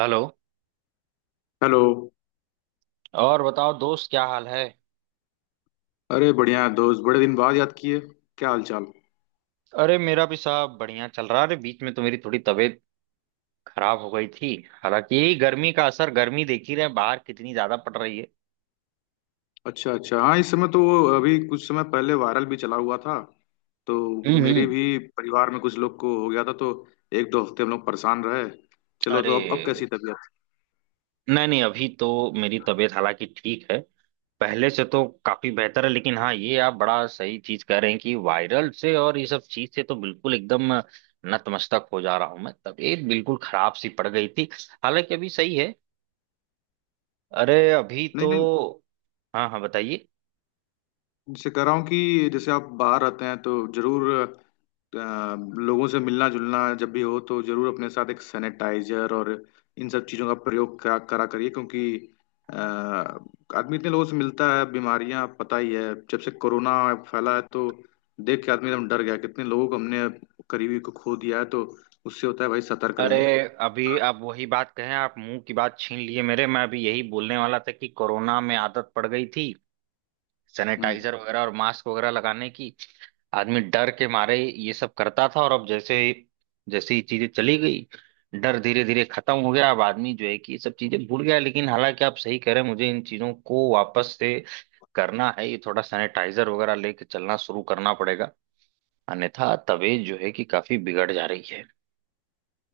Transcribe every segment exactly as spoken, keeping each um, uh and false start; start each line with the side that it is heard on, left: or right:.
right: Hello.
left: Hello.
right: और बताओ दोस्त, क्या हाल है?
left: अरे बढ़िया है दोस्त, बड़े दिन बाद याद किए। क्या हाल चाल।
right: अरे, मेरा भी साहब बढ़िया चल रहा है। अरे, बीच में तो मेरी थोड़ी तबीयत खराब हो गई थी। हालांकि यही गर्मी का असर। गर्मी देख ही रहे हैं, बाहर कितनी ज्यादा पड़ रही है।
left: अच्छा अच्छा, हाँ इस समय तो वो अभी कुछ समय पहले वायरल भी चला हुआ था तो
right: हम्म
left: मेरे
right: हम्म।
left: भी परिवार में कुछ लोग को हो गया था, तो एक दो हफ्ते हम लोग परेशान रहे। चलो,
right: अरे,
left: तो अब अब कैसी तबीयत।
right: नहीं नहीं, अभी तो मेरी तबीयत हालांकि ठीक है। पहले से तो काफी बेहतर है, लेकिन हाँ, ये आप बड़ा सही चीज कह रहे हैं कि वायरल से और ये सब चीज से तो बिल्कुल एकदम नतमस्तक हो जा रहा हूं मैं। तबीयत बिल्कुल खराब सी पड़ गई थी। हालांकि अभी सही है। अरे अभी
left: नहीं
right: तो
left: नहीं,
right: हाँ हाँ, बताइए।
left: उनसे कह रहा हूँ कि जैसे आप बाहर रहते हैं तो जरूर अ, लोगों से मिलना जुलना जब भी हो तो जरूर अपने साथ एक सैनिटाइजर और इन सब चीज़ों का प्रयोग करा करा करिए, क्योंकि अ, आदमी इतने लोगों से मिलता है, बीमारियां पता ही है। जब से कोरोना फैला है तो देख के आदमी एकदम डर गया, कितने लोगों को हमने करीबी को खो दिया है, तो उससे होता है भाई, सतर्क
right: अरे,
left: रहें।
right: अभी आप वही बात कहें, आप मुंह की बात छीन लिए मेरे। मैं अभी यही बोलने वाला था कि कोरोना में आदत पड़ गई थी
left: हम्म
right: सैनिटाइजर वगैरह और मास्क वगैरह लगाने की। आदमी डर के मारे ये सब करता था, और अब जैसे जैसे ही चीजें चली गई, डर धीरे धीरे खत्म हो गया। अब आदमी जो है कि ये सब चीजें भूल गया है। लेकिन हालांकि आप सही कह रहे हैं, मुझे इन चीजों को वापस से करना है। ये थोड़ा सैनिटाइजर वगैरह लेके चलना शुरू करना पड़ेगा, अन्यथा तबीयत जो है कि काफी बिगड़ जा रही है।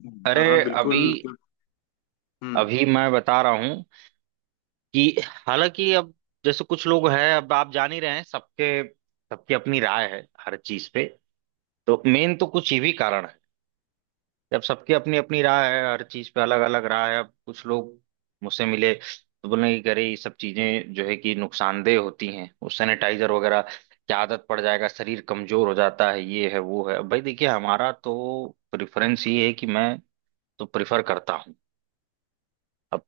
left: हम्म, हाँ
right: अरे
left: हाँ
right: अभी
left: बिल्कुल। हम्म,
right: अभी मैं बता रहा हूँ कि हालांकि अब जैसे कुछ लोग हैं, अब आप जान ही रहे हैं, सबके सबकी अपनी राय है हर चीज पे। तो मेन तो कुछ ये भी कारण है। जब सबकी अपनी अपनी राय है, हर चीज पे अलग अलग राय है। अब कुछ लोग मुझसे मिले तो बोले कि अरे ये सब चीजें जो है कि नुकसानदेह होती हैं, वो सैनिटाइजर वगैरह की आदत पड़ जाएगा, शरीर कमजोर हो जाता है, ये है वो है। अब भाई देखिए, हमारा तो प्रेफरेंस ये है कि मैं तो प्रिफर करता हूँ। अब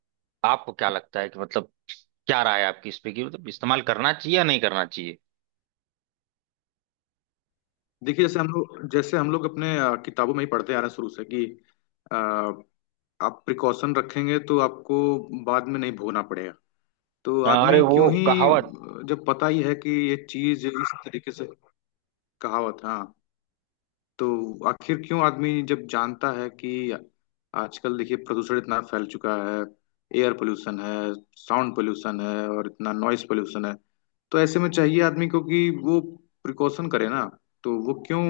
right: आपको क्या लगता है कि मतलब क्या राय है आपकी इस पे, कि मतलब इस्तेमाल करना चाहिए या नहीं करना चाहिए?
left: देखिए जैसे हम लोग जैसे हम लोग अपने अ, किताबों में ही पढ़ते आ रहे हैं शुरू से कि आप प्रिकॉशन रखेंगे तो आपको बाद में नहीं भोगना पड़ेगा। तो
right: अरे
left: आदमी
right: वो
left: क्यों ही
right: कहावत।
left: जब पता ही है कि ये चीज इस तरीके से, कहावत, हाँ, तो आखिर क्यों आदमी जब जानता है कि आजकल देखिए प्रदूषण इतना फैल चुका है। एयर पोल्यूशन है, साउंड पोल्यूशन है और इतना नॉइस पोल्यूशन है, तो ऐसे में चाहिए आदमी को कि वो प्रिकॉशन करे ना। तो वो क्यों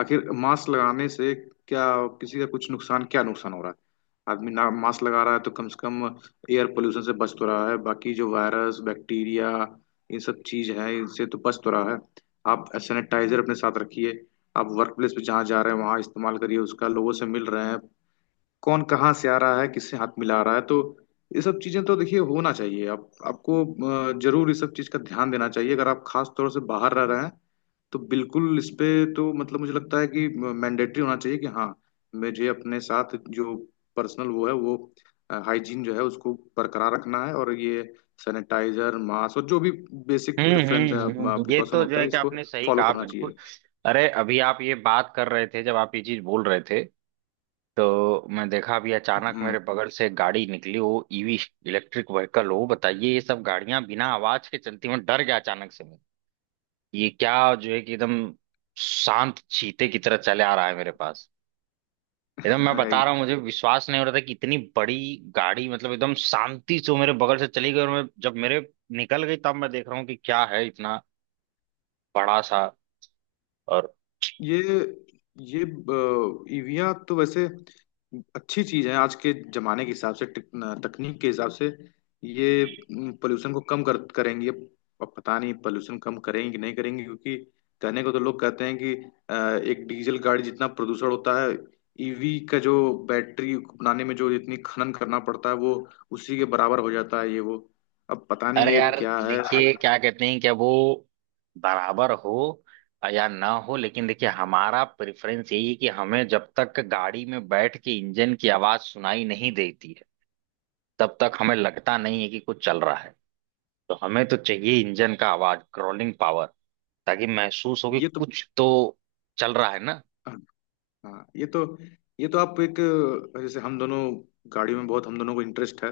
left: आखिर मास्क लगाने से क्या, किसी का कुछ नुकसान, क्या नुकसान हो रहा है। आदमी ना मास्क लगा रहा है तो कम से कम एयर पोल्यूशन से बच तो रहा है, बाकी जो वायरस बैक्टीरिया ये सब चीज है इनसे तो बच तो रहा है। आप सैनिटाइजर अपने साथ रखिए, आप वर्क प्लेस पे जहाँ जा रहे हैं वहां इस्तेमाल करिए उसका, लोगों से मिल रहे हैं, कौन कहाँ से आ रहा है किससे हाथ मिला रहा है, तो ये सब चीजें तो देखिए होना चाहिए। आप आपको अ, जरूर इस सब चीज का ध्यान देना चाहिए, अगर आप खास तौर से बाहर रह रहे हैं तो बिल्कुल इस पे। तो मतलब मुझे लगता है कि मैंडेटरी होना चाहिए कि हाँ, मुझे अपने साथ जो पर्सनल वो है वो हाइजीन जो है उसको बरकरार रखना है, और ये सैनिटाइजर मास्क और जो भी basic
right: hmm
left: preference
right: hmm hmm. ये
left: प्रिकॉशन
right: तो जो
left: होता
right: है
left: है
right: कि
left: इसको
right: आपने सही
left: फॉलो
right: कहा,
left: करना
right: बिल्कुल।
left: चाहिए।
right: अरे, अभी आप ये बात कर रहे थे, जब आप ये चीज बोल रहे थे तो मैं देखा अभी अचानक
left: हम्म।
right: मेरे बगल से एक गाड़ी निकली, वो ई वी, इलेक्ट्रिक व्हीकल हो, बताइए। ये सब गाड़ियां बिना आवाज के चलती हैं। मैं डर गया अचानक से। मैं, ये क्या जो है कि एकदम शांत चीते की तरह चले आ रहा है मेरे पास। एकदम मैं बता रहा हूँ, मुझे विश्वास नहीं हो रहा था कि इतनी बड़ी गाड़ी मतलब एकदम शांति से वो मेरे बगल से चली गई, और मैं जब मेरे निकल गई तब मैं देख रहा हूँ कि क्या है, इतना बड़ा सा। और
left: ये ये ईवीआं तो वैसे अच्छी चीज है आज के जमाने के हिसाब से, टेक- तकनीक के हिसाब से। ये पोल्यूशन को कम कर करेंगे, अब पता नहीं पोल्यूशन कम करेंगे कि नहीं करेंगे, क्योंकि कहने को तो लोग कहते हैं कि अ, एक डीजल गाड़ी जितना प्रदूषण होता है, ईवी का जो बैटरी बनाने में जो जितनी खनन करना पड़ता है वो उसी के बराबर हो जाता है ये वो, अब पता नहीं
right: अरे
left: ये
right: यार,
left: क्या है।
right: देखिए, क्या कहते हैं, क्या वो बराबर हो या ना हो, लेकिन देखिए हमारा प्रेफरेंस यही है कि हमें जब तक गाड़ी में बैठ के इंजन की आवाज सुनाई नहीं देती है, तब तक हमें लगता नहीं है कि कुछ चल रहा है। तो हमें तो चाहिए इंजन का आवाज, क्रॉलिंग पावर, ताकि महसूस हो कि
left: ये तो,
right: कुछ तो चल रहा है ना।
left: हाँ ये तो, ये तो आप एक, जैसे हम दोनों गाड़ियों में बहुत, हम दोनों को इंटरेस्ट है,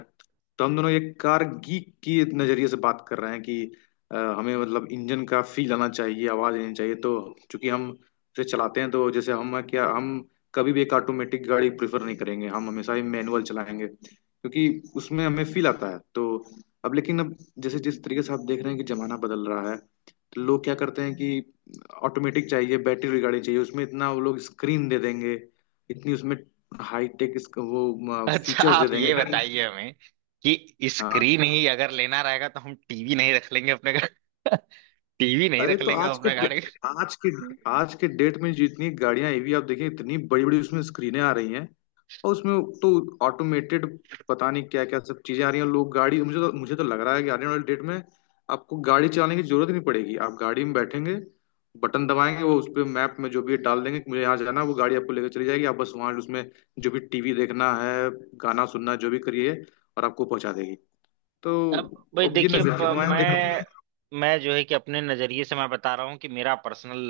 left: तो हम दोनों एक कार गीक की नजरिए से बात कर रहे हैं कि अ, हमें मतलब इंजन का फील आना चाहिए, आवाज आनी चाहिए। तो चूंकि हम उसे चलाते हैं तो जैसे हम, क्या हम कभी भी एक ऑटोमेटिक गाड़ी प्रेफर नहीं करेंगे, हम हमेशा ही मैनुअल चलाएंगे क्योंकि उसमें हमें फील आता है। तो अब, लेकिन अब जैसे जिस तरीके से आप देख रहे हैं कि जमाना बदल रहा है, तो लोग क्या करते हैं कि ऑटोमेटिक चाहिए, बैटरी रिगार्डिंग चाहिए, उसमें इतना वो लोग स्क्रीन दे देंगे, इतनी उसमें हाई टेक वो
right: अच्छा
left: फीचर्स दे
right: आप
left: देंगे
right: ये
left: कि-।
right: बताइए हमें कि
left: हाँ,
right: स्क्रीन ही अगर लेना रहेगा तो हम टी वी नहीं रख लेंगे अपने घर? टी वी नहीं
left: अरे
right: रख
left: तो
right: लेंगे
left: आज के,
right: अपने गाड़ी?
left: आज के, आज के डेट में जितनी गाड़ियां ईवी आप देखिए, इतनी बड़ी बड़ी उसमें स्क्रीनें आ रही हैं, और उसमें तो ऑटोमेटेड पता नहीं क्या क्या सब चीजें आ रही हैं। लोग गाड़ी, मुझे तो मुझे तो लग रहा है कि आने वाले डेट में आपको गाड़ी चलाने की जरूरत ही नहीं पड़ेगी। आप गाड़ी में बैठेंगे, बटन दबाएंगे, वो उस पे मैप में जो भी डाल देंगे कि मुझे यहाँ जाना है, वो गाड़ी आपको लेकर चली जाएगी। आप बस वहाँ उसमें जो भी टीवी देखना है, गाना सुनना है, जो भी करिए, और आपको पहुंचा देगी।
right: अब
left: तो
right: भाई
left: अब ये
right: देखिए, अब
left: नजर मैं देख रहा
right: मैं
left: हूँ।
right: मैं जो है कि अपने नजरिए से मैं बता रहा हूँ कि मेरा पर्सनल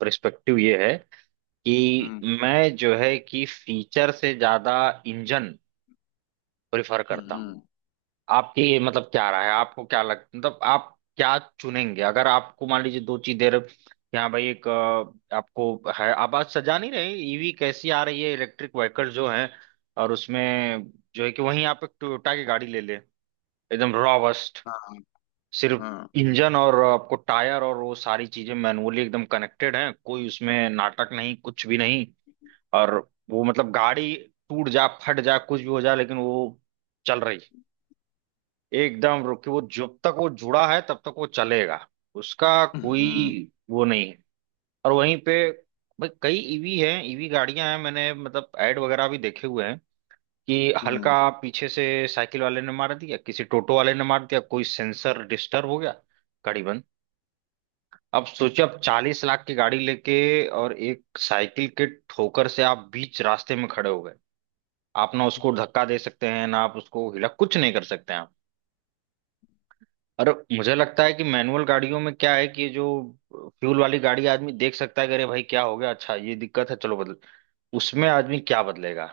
right: पर्सपेक्टिव ये है कि
left: हम्म
right: मैं जो है कि फीचर से ज्यादा इंजन प्रेफर
left: हम्म
right: करता हूँ।
left: हम्म,
right: आपकी मतलब क्या राय है, आपको क्या लग मतलब आप क्या चुनेंगे अगर आपको मान लीजिए दो चीजें र- कि हाँ भाई, एक अ, आपको है, आप आज सजा नहीं रहे ई वी कैसी आ रही है, इलेक्ट्रिक व्हीकल जो है, और उसमें जो है कि, वहीं आप एक टोयोटा की गाड़ी ले ले एकदम रॉबस्ट,
left: हाँ
right: सिर्फ
left: हाँ।
right: इंजन। और आपको टायर और वो सारी चीजें मैनुअली एकदम कनेक्टेड हैं, कोई उसमें नाटक नहीं, कुछ भी नहीं। और वो मतलब गाड़ी टूट जा, फट जा, कुछ भी हो जा, लेकिन वो चल रही है एकदम। रुक के, वो जब तक वो जुड़ा है तब तक वो चलेगा, उसका कोई
left: हम्म हम्म
right: वो नहीं है। और वहीं पे भाई कई ईवी हैं ई वी गाड़ियां हैं, मैंने मतलब ऐड वगैरह भी देखे हुए हैं कि
left: हम्म।
right: हल्का पीछे से साइकिल वाले ने मार दिया, किसी टोटो वाले ने मार दिया, कोई सेंसर डिस्टर्ब हो गया, गाड़ी बंद। अब सोचिए आप चालीस लाख की गाड़ी लेके और एक साइकिल के ठोकर से आप बीच रास्ते में खड़े हो गए। आप ना उसको धक्का दे सकते हैं, ना आप उसको हिला, कुछ नहीं कर सकते हैं आप। और मुझे लगता है कि मैनुअल गाड़ियों में क्या है कि ये जो फ्यूल वाली गाड़ी आदमी देख सकता है कि अरे भाई क्या हो गया, अच्छा ये दिक्कत है, चलो बदल। उसमें आदमी क्या बदलेगा,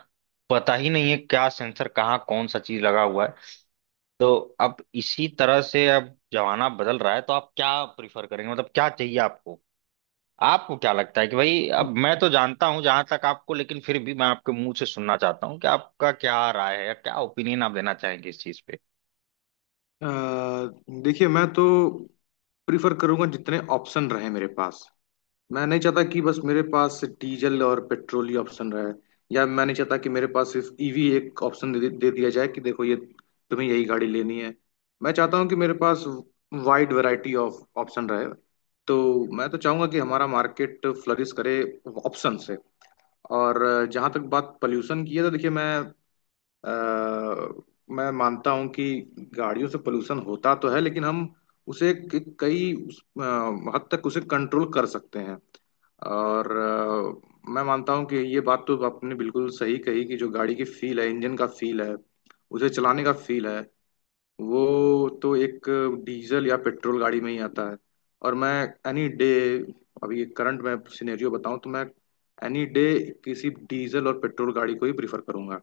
right: पता ही नहीं है क्या सेंसर कहाँ कौन सा चीज लगा हुआ है। तो अब इसी तरह से अब जमाना बदल रहा है, तो आप क्या प्रिफर करेंगे, मतलब क्या चाहिए आपको? आपको क्या लगता है कि भाई? अब मैं तो जानता हूं जहां तक आपको, लेकिन फिर भी मैं आपके मुंह से सुनना चाहता हूँ कि आपका क्या राय है, या क्या ओपिनियन आप देना चाहेंगे इस चीज पे।
left: अ, देखिए मैं तो प्रिफर करूंगा जितने ऑप्शन रहे मेरे पास। मैं नहीं चाहता कि बस मेरे पास डीजल और पेट्रोल ही ऑप्शन रहे, या मैं नहीं चाहता कि मेरे पास सिर्फ ईवी एक ऑप्शन दे, दे दिया जाए कि देखो ये तुम्हें यही गाड़ी लेनी है। मैं चाहता हूँ कि मेरे पास वाइड वैरायटी ऑफ ऑप्शन रहे। तो मैं तो चाहूंगा कि हमारा मार्केट फ्लरिश करे ऑप्शन से। और जहां तक बात पोल्यूशन की है तो देखिए, मैं अ, मैं मानता हूं कि गाड़ियों से पोल्यूशन होता तो है, लेकिन हम उसे क- कई उस, अ, हद तक उसे कंट्रोल कर सकते हैं। और अ, मैं मानता हूं कि ये बात तो आपने बिल्कुल सही कही कि जो गाड़ी की फील है, इंजन का फील है, उसे चलाने का फील है, वो तो एक डीजल या पेट्रोल गाड़ी में ही आता है। और मैं एनी डे, अभी करंट में सिनेरियो बताऊं तो मैं एनी डे किसी डीजल और पेट्रोल गाड़ी को ही प्रीफर करूंगा।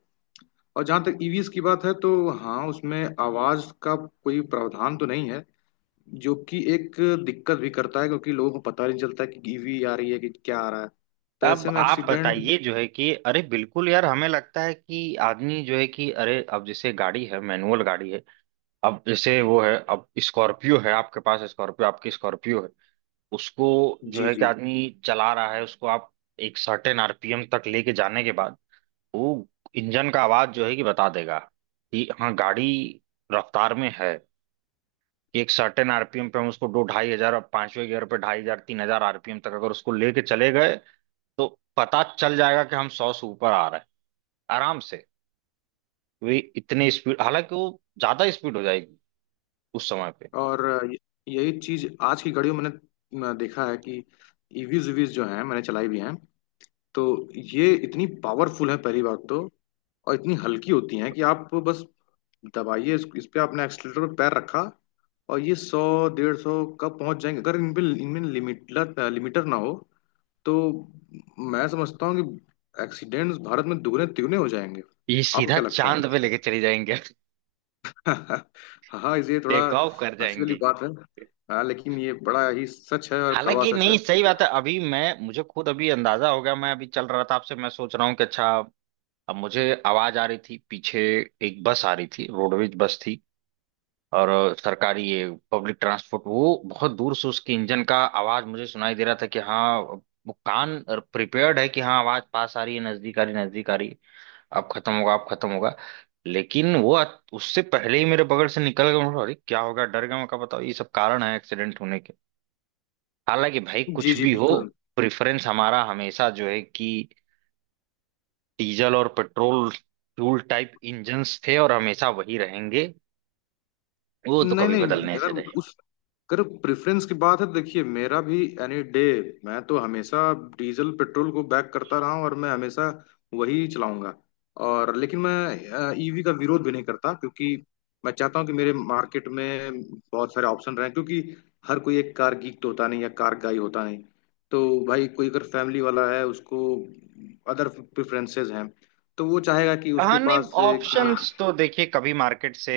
left: और जहां तक ईवीएस की बात है तो हाँ, उसमें आवाज का कोई प्रावधान तो नहीं है, जो कि एक दिक्कत भी करता है, क्योंकि लोगों को पता नहीं चलता कि ईवी आ रही है कि क्या आ रहा है, तो ऐसे
right: अब
left: में
right: आप
left: एक्सीडेंट।
right: बताइए, जो है कि अरे बिल्कुल यार, हमें लगता है कि आदमी जो है कि, अरे, अब जैसे गाड़ी है, मैनुअल गाड़ी है। अब जैसे, वो है, अब स्कॉर्पियो है आपके पास, स्कॉर्पियो, आपकी स्कॉर्पियो है उसको, जो
left: जी
right: है कि
left: जी।
right: आदमी चला रहा है उसको, आप एक सर्टेन आर पी एम तक लेके जाने के बाद वो इंजन का आवाज जो है कि बता देगा कि हाँ, गाड़ी रफ्तार में है। कि एक सर्टेन आरपीएम पे हम उसको दो ढाई हजार, पांचवें गियर पे ढाई हजार, तीन हजार आर पी एम तक अगर उसको लेके चले गए, तो पता चल जाएगा कि हम सौ से ऊपर आ रहे हैं आराम से। वे इतने स्पीड, हालांकि वो ज्यादा स्पीड हो जाएगी उस समय पे।
left: और य- यही चीज आज की घड़ी में मैंने अ, देखा है कि ईवीज वीज जो हैं मैंने चलाई भी हैं, तो ये इतनी पावरफुल है पहली बात तो, और इतनी हल्की होती हैं कि आप बस दबाइए। इस, इस पे आपने एक्सीटर पे पैर रखा, और ये सौ डेढ़ सौ कब पहुंच जाएंगे, अगर इन पे इनमें लिमिटर लिमिटर ना हो तो मैं समझता हूँ कि एक्सीडेंट्स भारत में दुगने तिगने हो जाएंगे।
right: ये
left: आपको
right: सीधा
left: क्या लगता
right: चांद
left: है।
right: पे लेके चली जाएंगे।
left: हाँ इसलिए थोड़ा
right: टेक ऑफ कर
left: हंसी वाली
right: जाएंगी।
left: बात है, हाँ, लेकिन ये बड़ा ही सच है और कड़वा
right: हालांकि
left: सच है।
right: नहीं, सही बात है, अभी मैं मुझे खुद अभी अंदाजा हो गया। मैं अभी चल रहा था आपसे, मैं सोच रहा हूँ कि अच्छा, अब मुझे आवाज आ रही थी पीछे, एक बस आ रही थी, रोडवेज बस थी। और सरकारी ये पब्लिक ट्रांसपोर्ट, वो बहुत दूर से उसके इंजन का आवाज मुझे सुनाई दे रहा था कि हाँ वो, कान प्रिपेयर्ड है कि हाँ, आवाज पास आ रही है, नजदीक आ रही है, नजदीक आ रही है, अब खत्म होगा, अब खत्म होगा। लेकिन वो अत- उससे पहले ही मेरे बगल से निकल गया। मैं बोला, अरे क्या होगा, डर गया मैं। कहा, बताओ, ये सब कारण है एक्सीडेंट होने के। हालांकि भाई
left: जी
right: कुछ
left: जी
right: भी हो,
left: बिल्कुल।
right: प्रेफरेंस हमारा हमेशा जो है कि डीजल और पेट्रोल फ्यूल टाइप इंजन्स थे, और हमेशा वही रहेंगे। वो तो
left: नहीं
right: कभी
left: नहीं,
right: बदलने से
left: अगर
right: रहे।
left: उस अगर प्रेफरेंस की बात है तो देखिए, मेरा भी एनी डे, मैं तो हमेशा डीजल पेट्रोल को बैक करता रहा हूँ और मैं हमेशा वही चलाऊंगा। और, लेकिन मैं ईवी का विरोध भी नहीं करता, क्योंकि मैं चाहता हूँ कि मेरे मार्केट में बहुत सारे ऑप्शन रहें, क्योंकि हर कोई एक कार गीक तो होता नहीं या कार गाई होता नहीं। तो भाई कोई अगर फैमिली वाला है उसको अदर प्रेफरेंसेस हैं, तो वो चाहेगा कि
right: हाँ
left: उसके
right: नहीं,
left: पास एक।
right: ऑप्शंस तो देखिए कभी मार्केट से,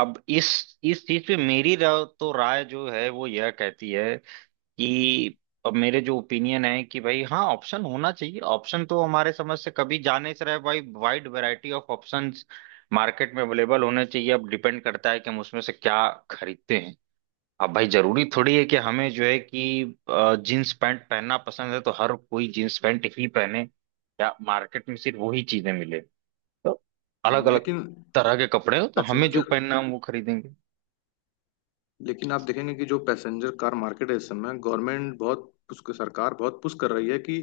right: अब इस इस चीज पे मेरी राय, तो राय जो है वो यह कहती है कि, अब मेरे जो ओपिनियन है कि भाई हाँ, ऑप्शन होना चाहिए। ऑप्शन तो हमारे समझ से कभी जाने से रहे भाई। Wide variety of options market में अवेलेबल होने चाहिए। अब डिपेंड करता है कि हम उसमें से क्या खरीदते हैं। अब भाई, जरूरी थोड़ी है कि हमें जो है कि जींस पैंट पहनना पसंद है तो हर कोई जींस पैंट ही पहने, या मार्केट में सिर्फ वही चीजें मिले। तो अलग अलग
left: लेकिन
right: तरह के कपड़े हो, तो हमें जो
left: पैसेंजर,
right: पहनना है हम वो खरीदेंगे।
left: लेकिन आप देखेंगे कि जो पैसेंजर कार मार्केट है इस समय, गवर्नमेंट बहुत उसको, सरकार बहुत पुश कर रही है कि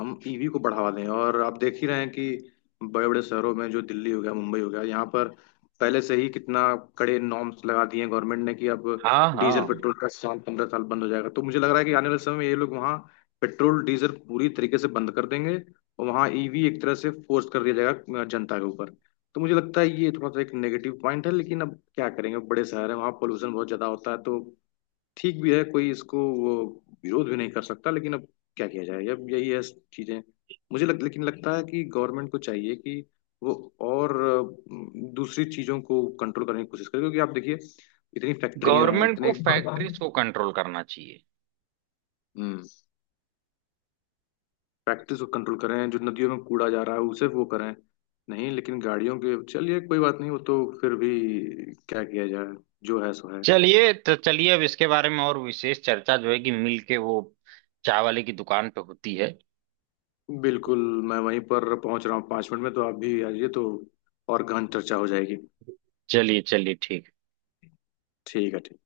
left: हम ईवी को बढ़ावा दें, और आप देख ही रहे हैं कि बड़े बड़े शहरों में, जो दिल्ली हो गया, मुंबई हो गया, यहाँ पर पहले से ही कितना कड़े नॉर्म्स लगा दिए हैं गवर्नमेंट ने कि अब
right: हाँ
left: डीजल
right: हाँ,
left: पेट्रोल का इस्तेमाल पंद्रह साल बंद हो जाएगा। तो मुझे लग रहा है कि आने वाले समय में ये लोग वहाँ पेट्रोल डीजल पूरी तरीके से बंद कर देंगे, और वहाँ ईवी एक तरह से फोर्स कर दिया जाएगा जनता के ऊपर। तो मुझे लगता है ये थोड़ा सा एक नेगेटिव पॉइंट है, लेकिन अब क्या करेंगे, बड़े शहर है वहाँ पोल्यूशन बहुत ज्यादा होता है तो ठीक भी है, कोई इसको वो विरोध भी नहीं कर सकता, लेकिन अब क्या किया जाए, अब यही है चीजें। मुझे लग, लेकिन लगता है कि गवर्नमेंट को चाहिए कि वो और अ, दूसरी चीजों को कंट्रोल करने की कोशिश करे, क्योंकि आप देखिए इतनी फैक्ट्रियां हैं,
right: गवर्नमेंट
left: इतने।
right: को फैक्ट्रीज को कंट्रोल करना चाहिए।
left: हम्म, फैक्ट्रीज को कंट्रोल करें, जो नदियों में कूड़ा जा रहा है उसे वो करें, नहीं लेकिन गाड़ियों के, चलिए कोई बात नहीं, वो तो फिर भी, क्या किया जाए, जो है सो है।
right: चलिए, तो चलिए अब इसके बारे में और विशेष चर्चा जो है कि मिल के, वो चाय वाले की दुकान पे होती है।
left: बिल्कुल, मैं वहीं पर पहुंच रहा हूँ पाँच मिनट में, तो आप भी आइए तो और गहन चर्चा हो जाएगी।
right: चलिए चलिए, ठीक।
left: ठीक है ठीक।